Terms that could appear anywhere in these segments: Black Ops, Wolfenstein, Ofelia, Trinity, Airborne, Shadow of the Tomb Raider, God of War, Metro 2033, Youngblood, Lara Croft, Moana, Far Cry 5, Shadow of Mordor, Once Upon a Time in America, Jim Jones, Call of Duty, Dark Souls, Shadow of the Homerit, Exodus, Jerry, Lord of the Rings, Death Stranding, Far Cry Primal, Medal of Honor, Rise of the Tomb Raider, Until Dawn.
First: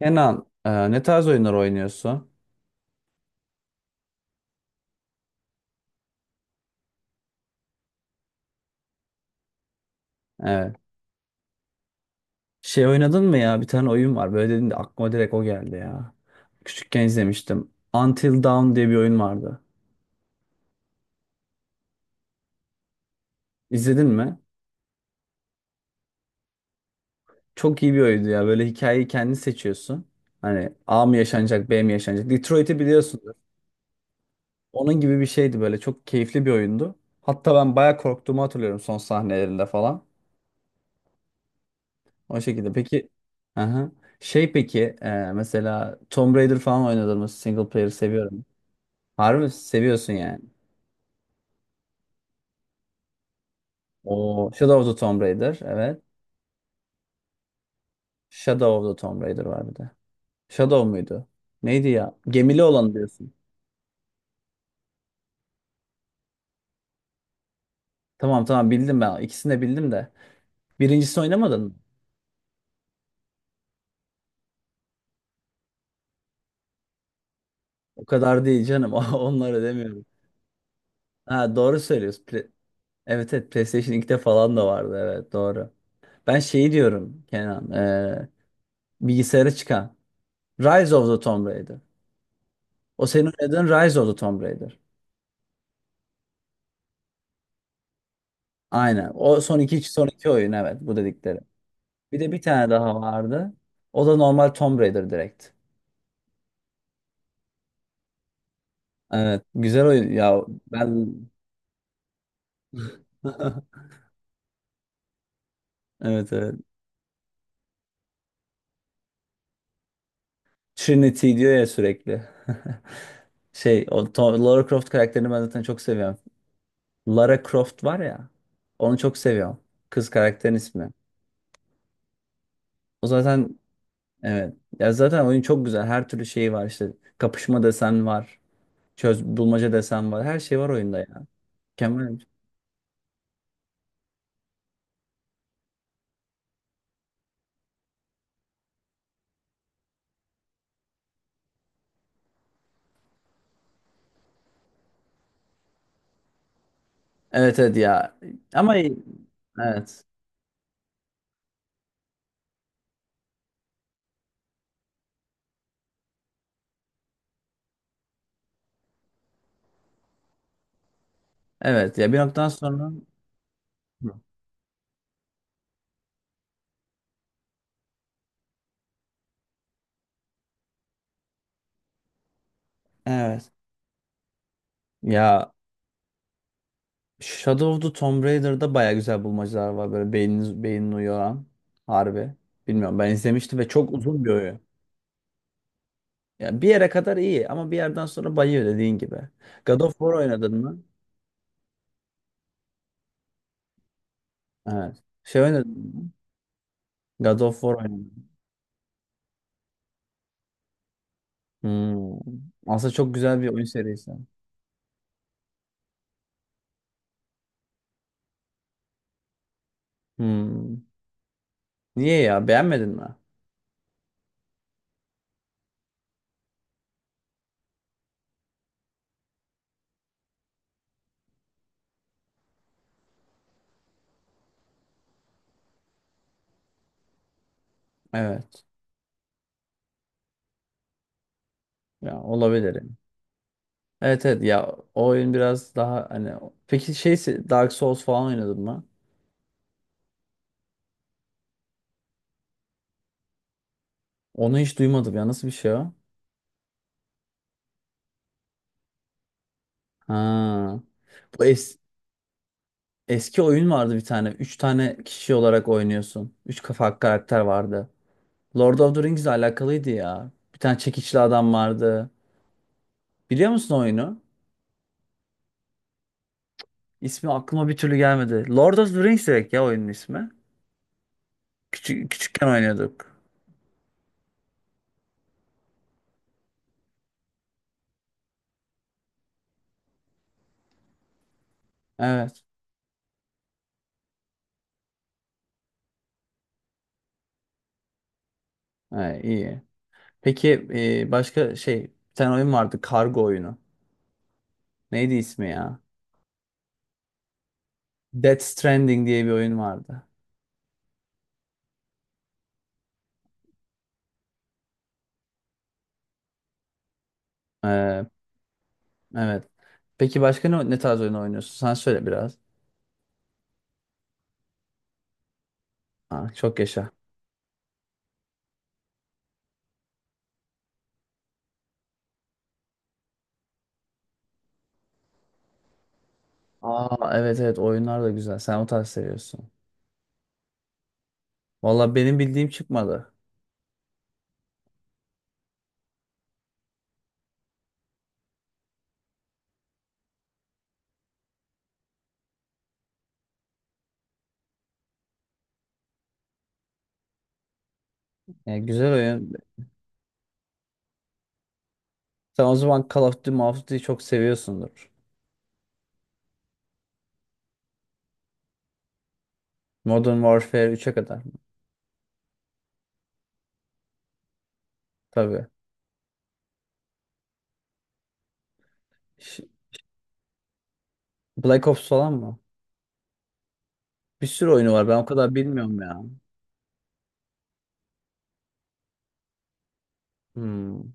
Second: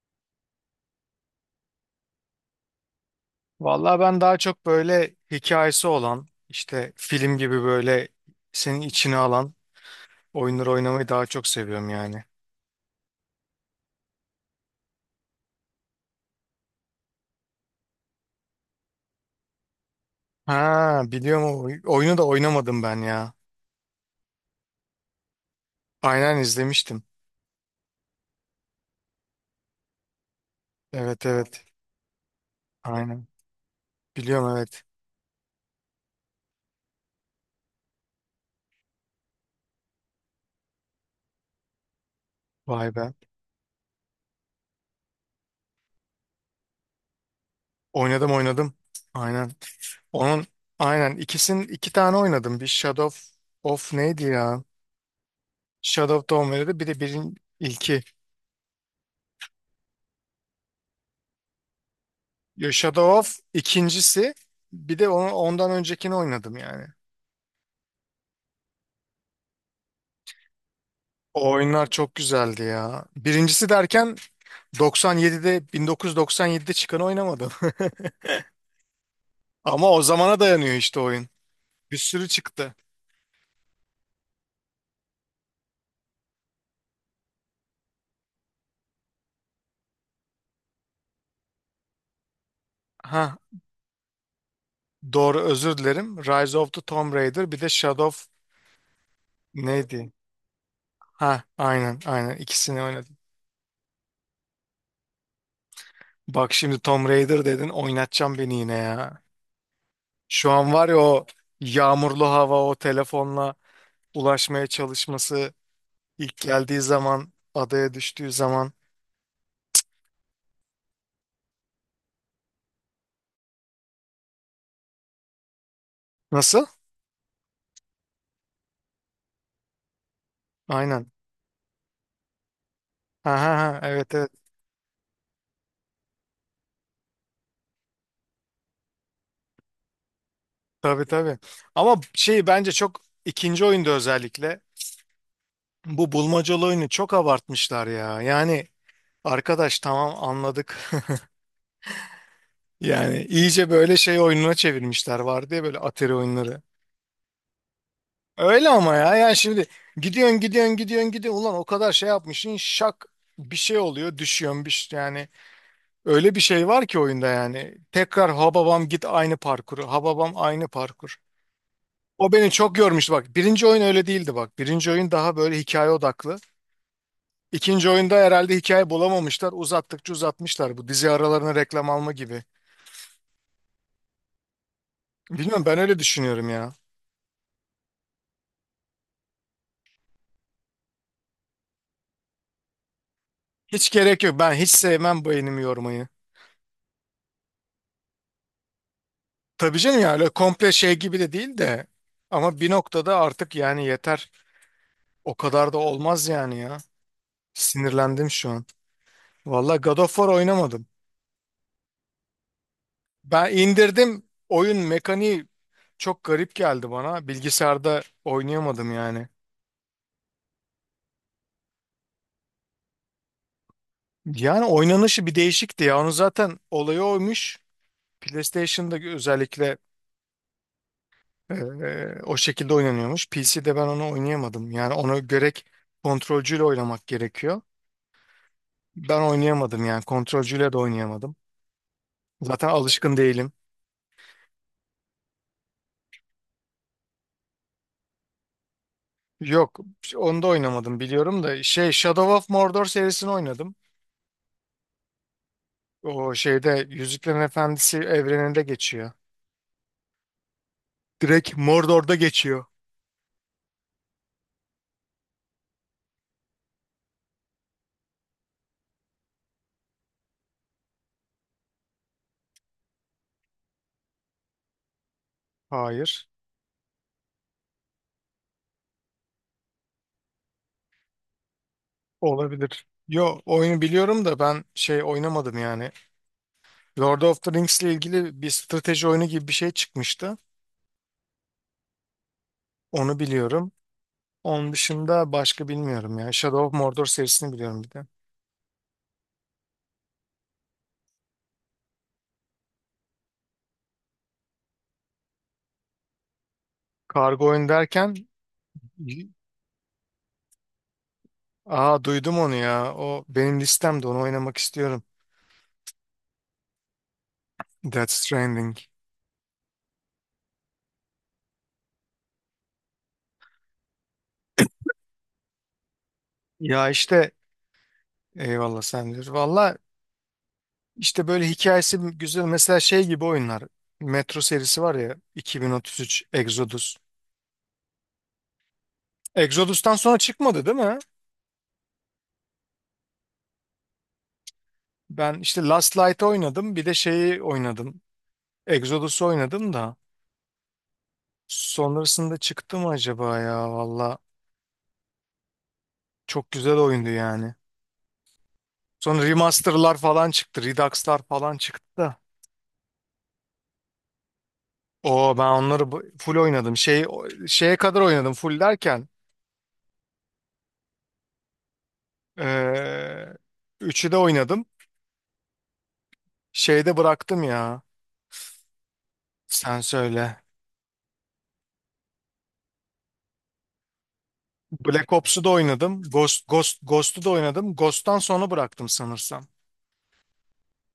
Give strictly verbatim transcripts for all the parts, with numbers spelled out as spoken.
Kenan, e, ne tarz oyunlar oynuyorsun? Vallahi ben daha çok böyle hikayesi olan, işte film gibi böyle senin içine alan oyunları Evet. oynamayı daha çok seviyorum yani. Şey oynadın mı ya? Bir tane oyun var. Böyle dedin de aklıma direkt o geldi ya. Küçükken izlemiştim. Until Dawn diye bir oyun vardı. Ha, biliyorum, o oy- oyunu da oynamadım ben ya. İzledin mi? Aynen, izlemiştim. Çok iyi bir oyundu ya. Böyle hikayeyi kendin seçiyorsun. Hani A mı Evet, evet. yaşanacak, B mi yaşanacak? Detroit'i Aynen. biliyorsunuz. Biliyorum, evet. Onun gibi bir şeydi böyle. Çok keyifli bir oyundu. Hatta ben bayağı korktuğumu hatırlıyorum son sahnelerinde falan. O şekilde. Vay be. Peki, aha. Şey peki, e, mesela Tomb Raider falan oynadın mı? Single player Oynadım, seviyorum. oynadım. Harbi mi? Aynen. Seviyorsun yani. Onun aynen ikisinin, iki tane oynadım. Bir Shadow of of neydi O ya? Shadow of the Tomb Raider. Evet. Shadow of the Homerit'e, bir de birin ilki. Shadow of the Tomb Raider var bir de. Shadow muydu? Neydi ya? Gemili Ya olanı Shadow diyorsun. of ikincisi. Bir de onu, ondan öncekini oynadım yani. Tamam tamam bildim ben. İkisini de bildim de. Birincisini O oynamadın mı? oyunlar çok güzeldi ya. Birincisi derken doksan yedide bin dokuz yüz doksan yedide çıkanı oynamadım. O kadar değil canım. Onları Ama o demiyorum. zamana dayanıyor işte oyun. Ha doğru Bir söylüyorsun. sürü Pla- çıktı. evet evet, PlayStation ikide falan da vardı. Evet doğru. Ben şeyi diyorum Kenan. Ee, bilgisayara çıkan. Rise of the Tomb Raider. O senin Ha, oynadığın Rise of the Tomb Raider. doğru, özür dilerim. Rise of the Tomb Raider, bir de Shadow of Aynen. O son iki, son neydi? iki oyun, evet, bu Ha, dedikleri. aynen, Bir de aynen bir tane ikisini daha oynadım. vardı. O da normal Tomb Raider direkt. Bak şimdi Tomb Raider dedin, oynatacağım beni yine ya. Evet. Güzel oyun. Ya Şu an var ya, ben o yağmurlu hava, o telefonla ulaşmaya çalışması, evet ilk evet. geldiği zaman, adaya düştüğü zaman. Trinity diyor ya sürekli. Şey o Tom- Lara Croft karakterini ben zaten çok seviyorum. Nasıl? Lara Croft var ya. Onu çok seviyorum. Kız karakterin ismi. Aynen. O Ha, zaten ha, ha, evet, evet, evet. Ya zaten oyun çok güzel. Her türlü şeyi var işte. Kapışma desen var. Çöz bulmaca desen var. Her şey var oyunda tabii, ya. tabii. Ama Mükemmel. şey, bence çok ikinci oyunda özellikle bu bulmacalı oyunu çok abartmışlar ya. Yani arkadaş, tamam, anladık. Yani iyice böyle şey oyununa çevirmişler, var diye böyle, Atari oyunları. Evet evet ya. Öyle, Ama ama ya yani şimdi evet. gidiyorsun, gidiyorsun, gidiyorsun, gidiyorsun, ulan o kadar şey yapmışsın, şak bir şey oluyor, düşüyorsun, bir şey- yani öyle bir şey var ki oyunda, yani tekrar hababam git aynı parkuru, hababam aynı parkur. Evet ya, bir O noktadan beni çok sonra yormuştu bak. Birinci oyun öyle hı. değildi bak. Birinci oyun daha böyle hikaye odaklı. İkinci oyunda herhalde hikaye bulamamışlar. Uzattıkça uzatmışlar. Bu, dizi aralarına reklam alma gibi. Evet. Ya Bilmiyorum, ben öyle düşünüyorum ya. Shadow of the Tomb Raider'da baya güzel bulmacalar var, böyle beyniniz beynini uyaran, harbi. Bilmiyorum, ben izlemiştim ve Hiç çok gerek uzun bir yok. Ben oyun. hiç sevmem beynimi yormayı. Ya bir yere kadar iyi ama bir yerden sonra bayıyor dediğin gibi. Tabii God of canım, War ya öyle oynadın komple mı? şey gibi de değil de. Ama bir noktada artık yani yeter. Evet. O Şey kadar oynadın da mı? olmaz yani ya. God of War oynadın. Sinirlendim şu an. Vallahi God of War oynamadım. Hmm. Aslında çok güzel bir Ben oyun serisi. indirdim. Oyun mekaniği çok garip geldi bana. Bilgisayarda oynayamadım yani. Hmm. Niye ya? Beğenmedin mi? Yani oynanışı bir değişikti ya. Onu zaten olayı oymuş. PlayStation'da özellikle e, o şekilde oynanıyormuş. P C'de ben onu oynayamadım. Yani onu gerek kontrolcüyle oynamak gerekiyor. Evet. Ben oynayamadım yani, kontrolcüyle de oynayamadım. Ya Zaten olabilir yani. alışkın değilim. Evet evet ya, o oyun biraz daha hani, peki şey Dark Souls falan oynadın mı? Yok, onu da oynamadım, biliyorum da, şey, Shadow of Mordor serisini oynadım. Onu hiç duymadım ya, nasıl bir şey o? O şeyde Yüzüklerin Efendisi evreninde geçiyor. Ha. Bu Direkt es- Mordor'da geçiyor. eski oyun vardı bir tane. Üç tane kişi olarak oynuyorsun. Üç kafa karakter vardı. Lord of the Rings ile alakalıydı ya. Bir tane çekiçli adam vardı. Biliyor musun oyunu? Hayır. İsmi aklıma bir türlü gelmedi. Lord of the Rings direkt ya oyunun ismi. Küçük, küçükken Olabilir. oynuyorduk. Yo, oyunu biliyorum da, ben şey oynamadım yani. Lord of the Rings ile ilgili bir strateji oyunu gibi bir şey çıkmıştı. Evet. Onu biliyorum. Onun dışında başka bilmiyorum ya. Shadow of Mordor serisini biliyorum bir de. Ha, iyi. Peki e, başka şey, bir tane oyun vardı, kargo oyunu. Neydi ismi ya? Kargo oyun derken? Death Stranding diye bir oyun vardı. Aa, duydum onu ya. O benim listemde, onu oynamak istiyorum. Ee, Death Stranding. evet. Peki başka ne, ne tarz oyun oynuyorsun? Sen söyle biraz. Aa, çok Ya yaşa. işte, eyvallah, sen diyor. Valla işte böyle hikayesi güzel. Mesela şey gibi oyunlar. Metro serisi var ya, iki bin otuz üç Exodus. Aa, evet evet, oyunlar da güzel. Sen o tarz seviyorsun. Exodus'tan sonra çıkmadı değil mi? Valla benim bildiğim çıkmadı. Ben işte Last Light'ı oynadım. Bir de şeyi oynadım. Exodus'u oynadım da. Sonrasında çıktı mı acaba ya? Valla çok güzel oyundu yani. Yani güzel Sonra oyun. remaster'lar falan çıktı. Redux'lar falan çıktı da. Sen o zaman Call of Duty, Call of Duty'yi çok seviyorsundur. O, ben onları bu- full oynadım. Şey, şeye kadar oynadım full derken. Modern Warfare üçe kadar mı? eee Üçü de oynadım. Tabii. Şeyde bıraktım ya. Ş- Sen söyle. Black Ops falan mı? Bir sürü oyunu var. Ben o Black kadar Ops'u da bilmiyorum oynadım. ya. Ghost, Ghost, Ghost'u da oynadım. Ghost'tan sonra bıraktım sanırsam. Hmm.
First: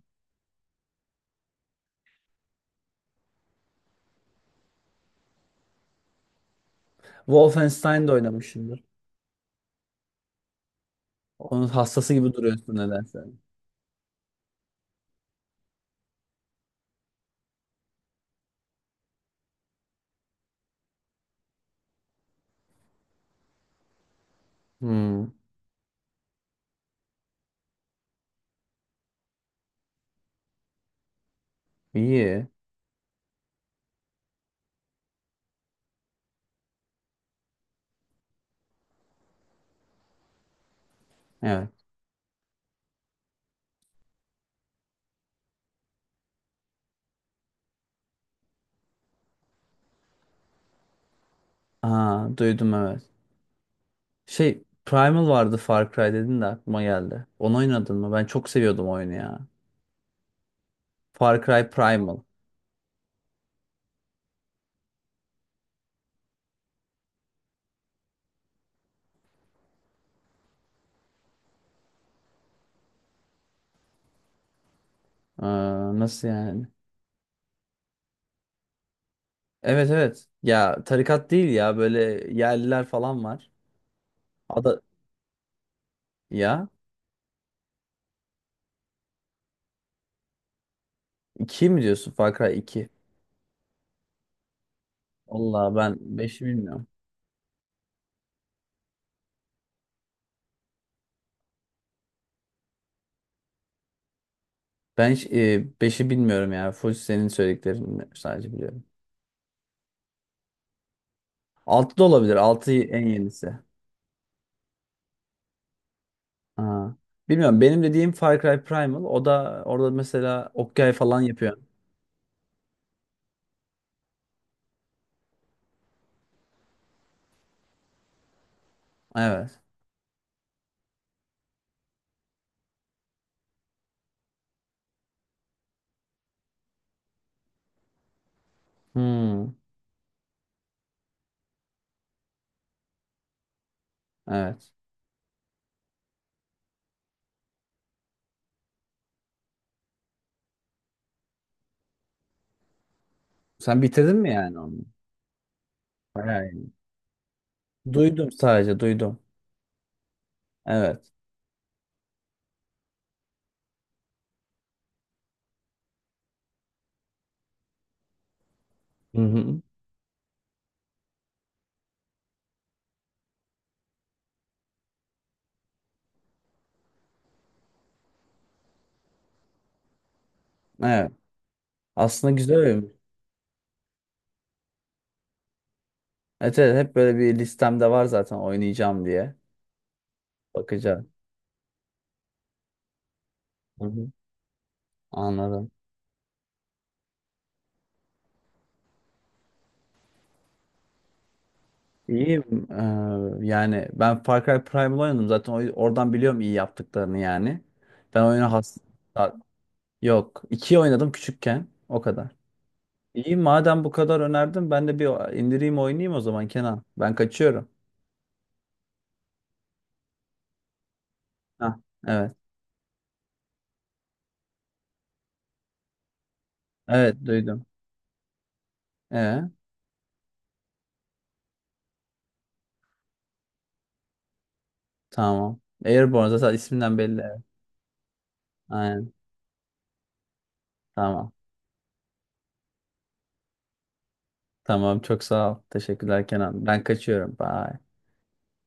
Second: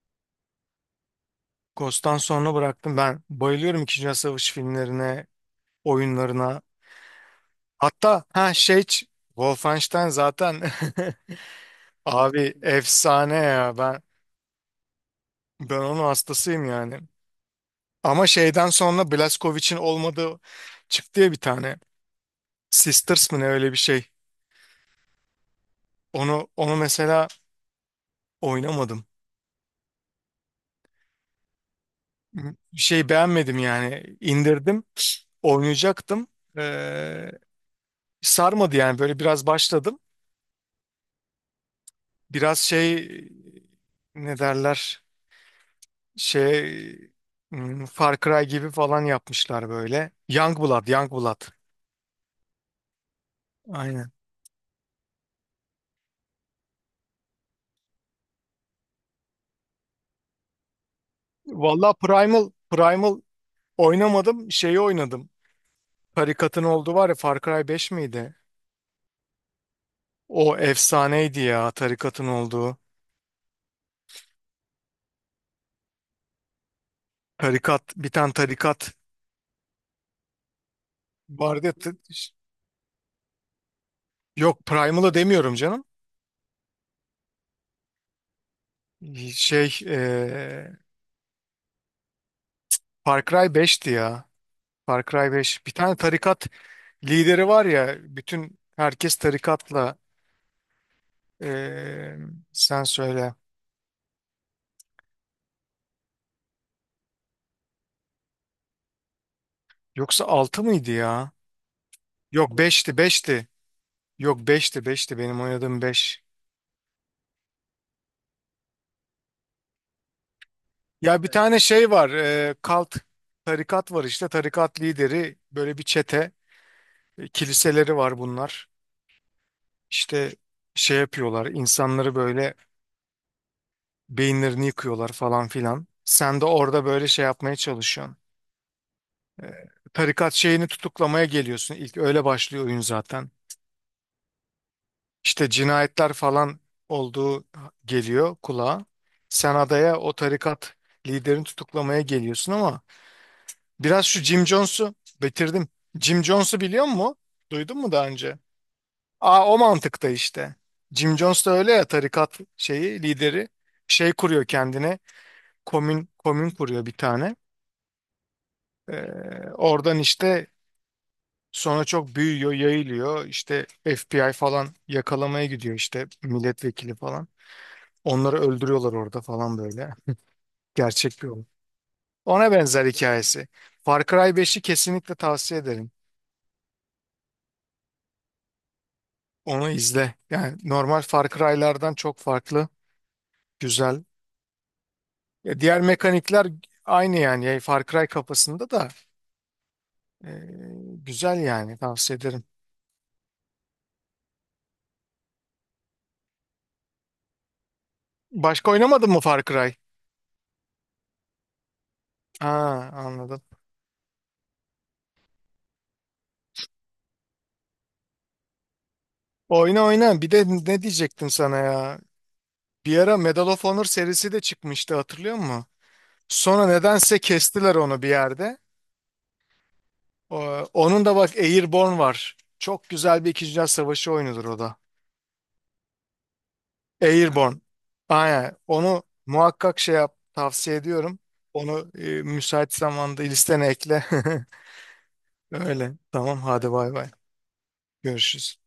Ghost'tan sonra bıraktım. Ben bayılıyorum İkinci Dünya Savaşı filmlerine, oyunlarına. Wolfenstein de Hatta, ha şey, oynamışımdır. ç- Wolfenstein zaten. Onun hastası gibi Abi duruyorsun nedense. efsane ya. Ben ben onun hastasıyım yani. Ama şeyden sonra Blazkowicz'in olmadığı çıktı ya bir tane. Sisters mı ne, öyle bir şey. Hmm. Onu onu mesela oynamadım. İyi. Bir şey beğenmedim yani. İndirdim. Oynayacaktım. Ee, Sarmadı yani, böyle biraz başladım. Evet. Biraz şey, ne derler, şey, hmm, Far Cry gibi falan yapmışlar böyle. Youngblood, Youngblood. Aa, duydum evet. Aynen. Şey Primal vardı, Far Cry dedin de aklıma geldi. Onu oynadın mı? Ben çok seviyordum oyunu ya. Far Cry Valla Primal. Primal, Primal oynamadım. Şeyi oynadım. Tarikatın olduğu var ya, Far Cry beş miydi? O efsaneydi ya, tarikatın olduğu. Aa, nasıl yani? Tarikat, bir tane tarikat Evet evet. Ya tarikat değil vardı. Ya, ya, t- böyle yerliler falan var. yok, Ada Primal'ı demiyorum canım. ya, Şey, e, iki mi diyorsun, Far Cry iki. Far Cry beşti ya. Far Cry beş. Bir Valla tane ben beşi tarikat bilmiyorum. lideri var ya, bütün herkes tarikatla. eee, Sen söyle. Ben hiç, e, beşi bilmiyorum yani. Full senin söylediklerini sadece biliyorum. Yoksa altı mıydı ya? Altı da olabilir. Yok, Altı beşti, en beşti. yenisi. Yok, beşti, beşti. Benim oynadığım beş. Ha. Bilmiyorum, benim dediğim Far Cry Primal, o da orada mesela Okyay Ya falan bir, evet, yapıyor. tane şey var, eee kalt tarikat var, işte tarikat lideri böyle bir çete, e, kiliseleri var bunlar. Evet. İşte şey yapıyorlar insanları, böyle beyinlerini yıkıyorlar falan filan. Sen de orada böyle şey yapmaya çalışıyorsun. Hmm, Tarikat şeyini tutuklamaya geliyorsun. İlk öyle başlıyor oyun zaten. evet. İşte cinayetler falan olduğu geliyor kulağa. Sen adaya o tarikat liderini tutuklamaya geliyorsun, ama Sen biraz bitirdin şu mi Jim yani onu? Jones'u bitirdim. Jim Bayağı Jones'u iyi. biliyor musun? Duydun mu daha Duydum, önce? sadece duydum. Aa, o mantıkta işte. Evet. Jim Jones da öyle ya, tarikat şeyi lideri, şey kuruyor kendine. Komün komün kuruyor bir tane. Hı Ee, hı. Oradan işte sonra çok büyüyor, yayılıyor. İşte F B I falan yakalamaya gidiyor, işte milletvekili falan. Onları öldürüyorlar orada falan, böyle. Evet. Gerçek bir olay. Aslında Ona güzel benzer oyun. hikayesi. Far Cry beşi kesinlikle tavsiye ederim. Evet, evet, hep böyle bir listemde var zaten, oynayacağım diye. Onu izle. Yani normal Bakacağım. Far Cry'lardan çok farklı, Hı güzel. hı. Ya Anladım. diğer mekanikler aynı yani. Yani Far Cry kafasında da e, güzel yani, tavsiye ederim. İyiyim. Ee, yani ben Far Cry Primal oynadım zaten, o- oradan biliyorum iyi yaptıklarını yani. Ben oyuna Başka has... oynamadın mı Far Cry? Yok. İkiyi oynadım küçükken. O kadar. Aa, İyi anladım. madem bu kadar önerdin, ben de bir indireyim oynayayım o zaman Kenan. Ben kaçıyorum. Oyna, oyna. Bir de ne diyecektim sana Ha, ya? evet. Bir ara Medal of Honor serisi de çıkmıştı, hatırlıyor musun? Sonra nedense Evet duydum. kestiler onu bir yerde. Ee, O- Onun da bak, Airborne var. Çok güzel bir İkinci Dünya Savaşı oyunudur o da. tamam. Airborne zaten isminden belli, evet. Airborne. Aynen. Onu Aynen. muhakkak şey yap. Tavsiye ediyorum. Tamam. Onu, e, müsait zamanda listene ekle. Tamam çok sağ ol. Öyle. Teşekkürler Tamam, Kenan. hadi, Ben bay bay. kaçıyorum. Bye. Görüşürüz.